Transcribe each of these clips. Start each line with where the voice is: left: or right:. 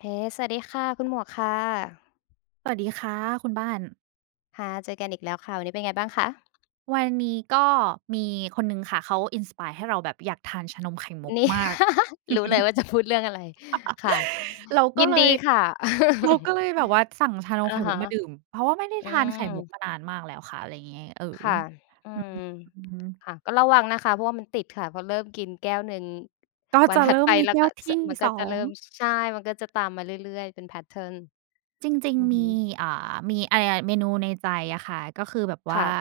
left: เฮ้ สวัสดีค่ะ คุณหมวกค่ะ
right: สวัสดีค่ะคุณบ้าน
left: ค่ะ เจอกันอีกแล้วค่ะ วันนี้เป็นไงบ้างคะ?
right: วันนี้ก็มีคนหนึ่งค่ะ เขา inspire ให้เราแบบอยากทานชานมไข่มุก
left: นี่
right: มาก
left: รู้เลยว่าจะพูดเรื่องอะไร ค่ะ
right: เราก็
left: ยิน
right: เล
left: ด
right: ย
left: ีค่ะ
right: เราก็เลยแบบว่าสั่งไข่ม
left: อะฮ
right: ุ
left: ะ
right: กมาดื่ม เพราะว่าไม่ได้
left: อื
right: ทานไข่มุก
left: ม
right: มานานมากแล้วค่ะ อะไรอย่างงี้ เออ
left: ค่ะ อื
right: อือฮึ
left: ม
right: อืม
left: ค่ะ ก็ระวังนะคะ เพราะว่ามันติดค่ะ พอเริ่มกินแก้วหนึ่ง
right: ก็
left: วั
right: จ
left: น
right: ะ
left: ถ
right: เ
left: ั
right: ร
left: ด
right: ิ่
left: ไ
right: ม
left: ป
right: มี
left: แล้
right: แ
left: ว
right: ก้
left: ก
right: วท
left: ส
right: ี่
left: มันก
right: ส
left: ็
right: อ
left: จะเริ
right: ง
left: ่ม ช ใช่ มันก็จะตามมาเรื่อย ๆ เป็น แพตเทิร์น
right: จริง
left: อือ
right: ๆ ม
left: ฮ
right: ี
left: ึ
right: อ่า มี อ ย เมนูในใจอะค่ะ ก็คือแบบว
left: ค
right: ่
left: ่
right: า
left: ะ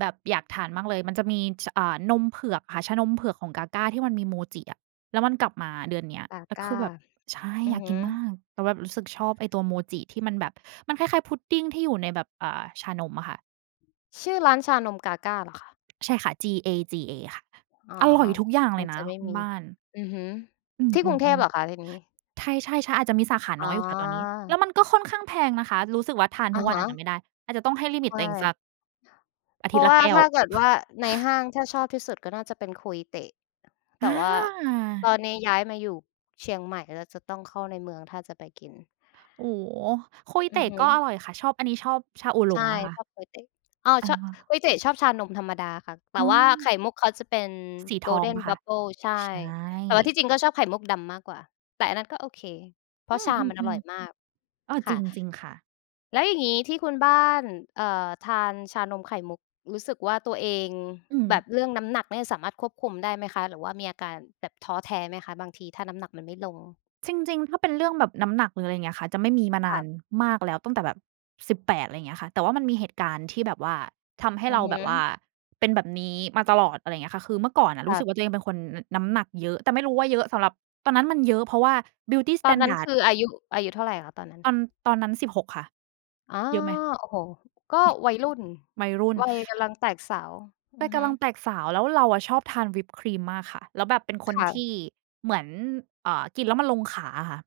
right: แบบอยากทานมากเลย มันจะมี ส อ่า นมเผือกค่ะ ชานมเผือกของ GAGA ที่มันมีโมจิอะ แล้วมันกลับมาเดือนเนี้ย แล้วคื
left: GAGA
right: อแบบ ใช่
left: อื
right: อย
left: อ
right: าก
left: ฮ
right: ก
left: ึ
right: ินมาก แต่แบบรู้สึกชอบไอ้ตัวโมจิที่มันแบบ มันคล้าย ๆ พุดดิงที่อยู่ในแบบ อ่า ชานมอ่ะค่ะ
left: ชื่อร้านชานม GAGA เหรอคะ?
right: ใช่ค่ะ จี-เอ-จี-เอ ค่ะ
left: อ๋อ
right: อร่อยทุกอย่าง
left: อ
right: เล
left: าจ
right: ยน
left: จ
right: ะ
left: ะไม่
right: คุณ
left: มี
right: บ้าน
left: อือฮึ
right: อ
left: ที่
right: ื
left: กรุงเทพ
right: ม
left: เหรอคะ
right: ๆ
left: ทีนี้?
right: ๆ ใช่ ๆ ช อาจจะมีสาขา
left: อ๋
right: น
left: อ
right: ้อยอยู่ค่ะตอนนี้ แล้วมันก็ค่อนข้างแพงนะคะ รู้สึกว่าทานท
left: อ
right: ุ
left: ะ
right: กว
left: ฮ
right: ันอาจจะไ
left: ะ
right: ม่ได้ อาจจะต้องให้ลิมิ
left: ใช
right: ตต
left: ่
right: ัวเองสัก อา
left: เพ
right: ท
left: ร
right: ิ
left: า
right: ตย
left: ะ
right: ์ล
left: ว
right: ะ
left: ่า
right: แก้
left: ถ
right: ว
left: ้าเกิดว่าในห้างถ้าชอบที่สุดก็น่าจะเป็น KOI the แต่ว่า ตอ
right: อา
left: นนี้ย้ายมาอยู่เชียงใหม่แล้ว จะต้องเข้าในเมืองถ้าจะไปกิน
right: โอ้ KOI
left: อื
right: the
left: อฮึ
right: ก็อร่อยค่ะ ชอบ อันนี้ชอบชาอู่หล
left: ใช่
right: งอะค่
left: ช
right: ะ
left: อบ KOI the อ้าว ช
right: เออ
left: KOI the ชอบชานมธรรมดาค่ะ แต่
right: อ๋
left: ว่าไ
right: อ
left: ข่มุกเขาจะเป็น
right: สีทองเป
left: golden
right: ล่าคะ?
left: bubble ใช่
right: ใช่
left: แต่ว่าที่จริงก็ชอบไข่มุกดำมากกว่า แต่อันนั้นก็โอเค เพร
right: อ
left: า
right: ื
left: ะชามันอร่
right: อ
left: อยมา
right: ๆ
left: ก
right: ๆ อ้อ
left: ค
right: จร
left: ่
right: ิ
left: ะ
right: ง จริงค่ะ
left: แล้วอย่างงี้ที่คุณบ้าน เอ่อ ทานชานมไข่มุก รู้สึกว่าตัวเอง
right: อื
left: แบ
right: ม
left: บเรื่องน้ำหนักเนี่ยสามารถควบคุมได้ไหมคะ หรือว่ามีอาการแบบท้อแท้ไหมคะ บางทีถ้าน้ำหนักมันไม่ลง?
right: จริง ๆ ถ้าเป็นเรื่องแบบน้ำหนัก หรืออะไรอย่างเงี้ยค่ะ จะไม่มีมาน
left: ค
right: า
left: ่ะ
right: นมากแล้วตั้งแต่แบบ 18 อะไรอย่างเงี้ยค่ะ แต่ว่ามันมีเหตุการณ์ที่แบบว่า ทำให้
left: อื
right: เร
left: อ
right: า
left: ฮ
right: แบบว่า
left: ึ
right: เป็นแบบนี้มาตลอด อะไรอย่างเงี้ยค่ะ คือเมื่อก่อนอะ
left: ค
right: รู้
left: ่ะ
right: สึกว่าตัวเองเป็นคน อ น้ำหนักเยอะ แต่ไม่รู้ว่าเยอะสำหรับ ตอนนั้นมันเยอะเพราะว่า Beauty
left: ตอนนั้นค
right: Standard
left: ืออายุ อายุเท่าไรคะตอนนั้น?
right: ตอน ตอนนั้น 16 ค่ะ
left: อ๋อ
right: เยอะไหม?
left: โอ้โฮ! ก็วัยรุ่น
right: วัยรุ่น
left: วัยกำลังแตกสาว อ
right: ว
left: ื
right: ั
left: อ
right: ยก
left: ฮึ
right: ำลังแตกสาว แล้วเราอะชอบทานวิปครีมมากค่ะ แล้วแบบเป็นค
left: ค
right: น
left: ่
right: ท
left: ะ
right: ี่เหมือน เอ่อ กินแล้วมันลงขาอะค่ะ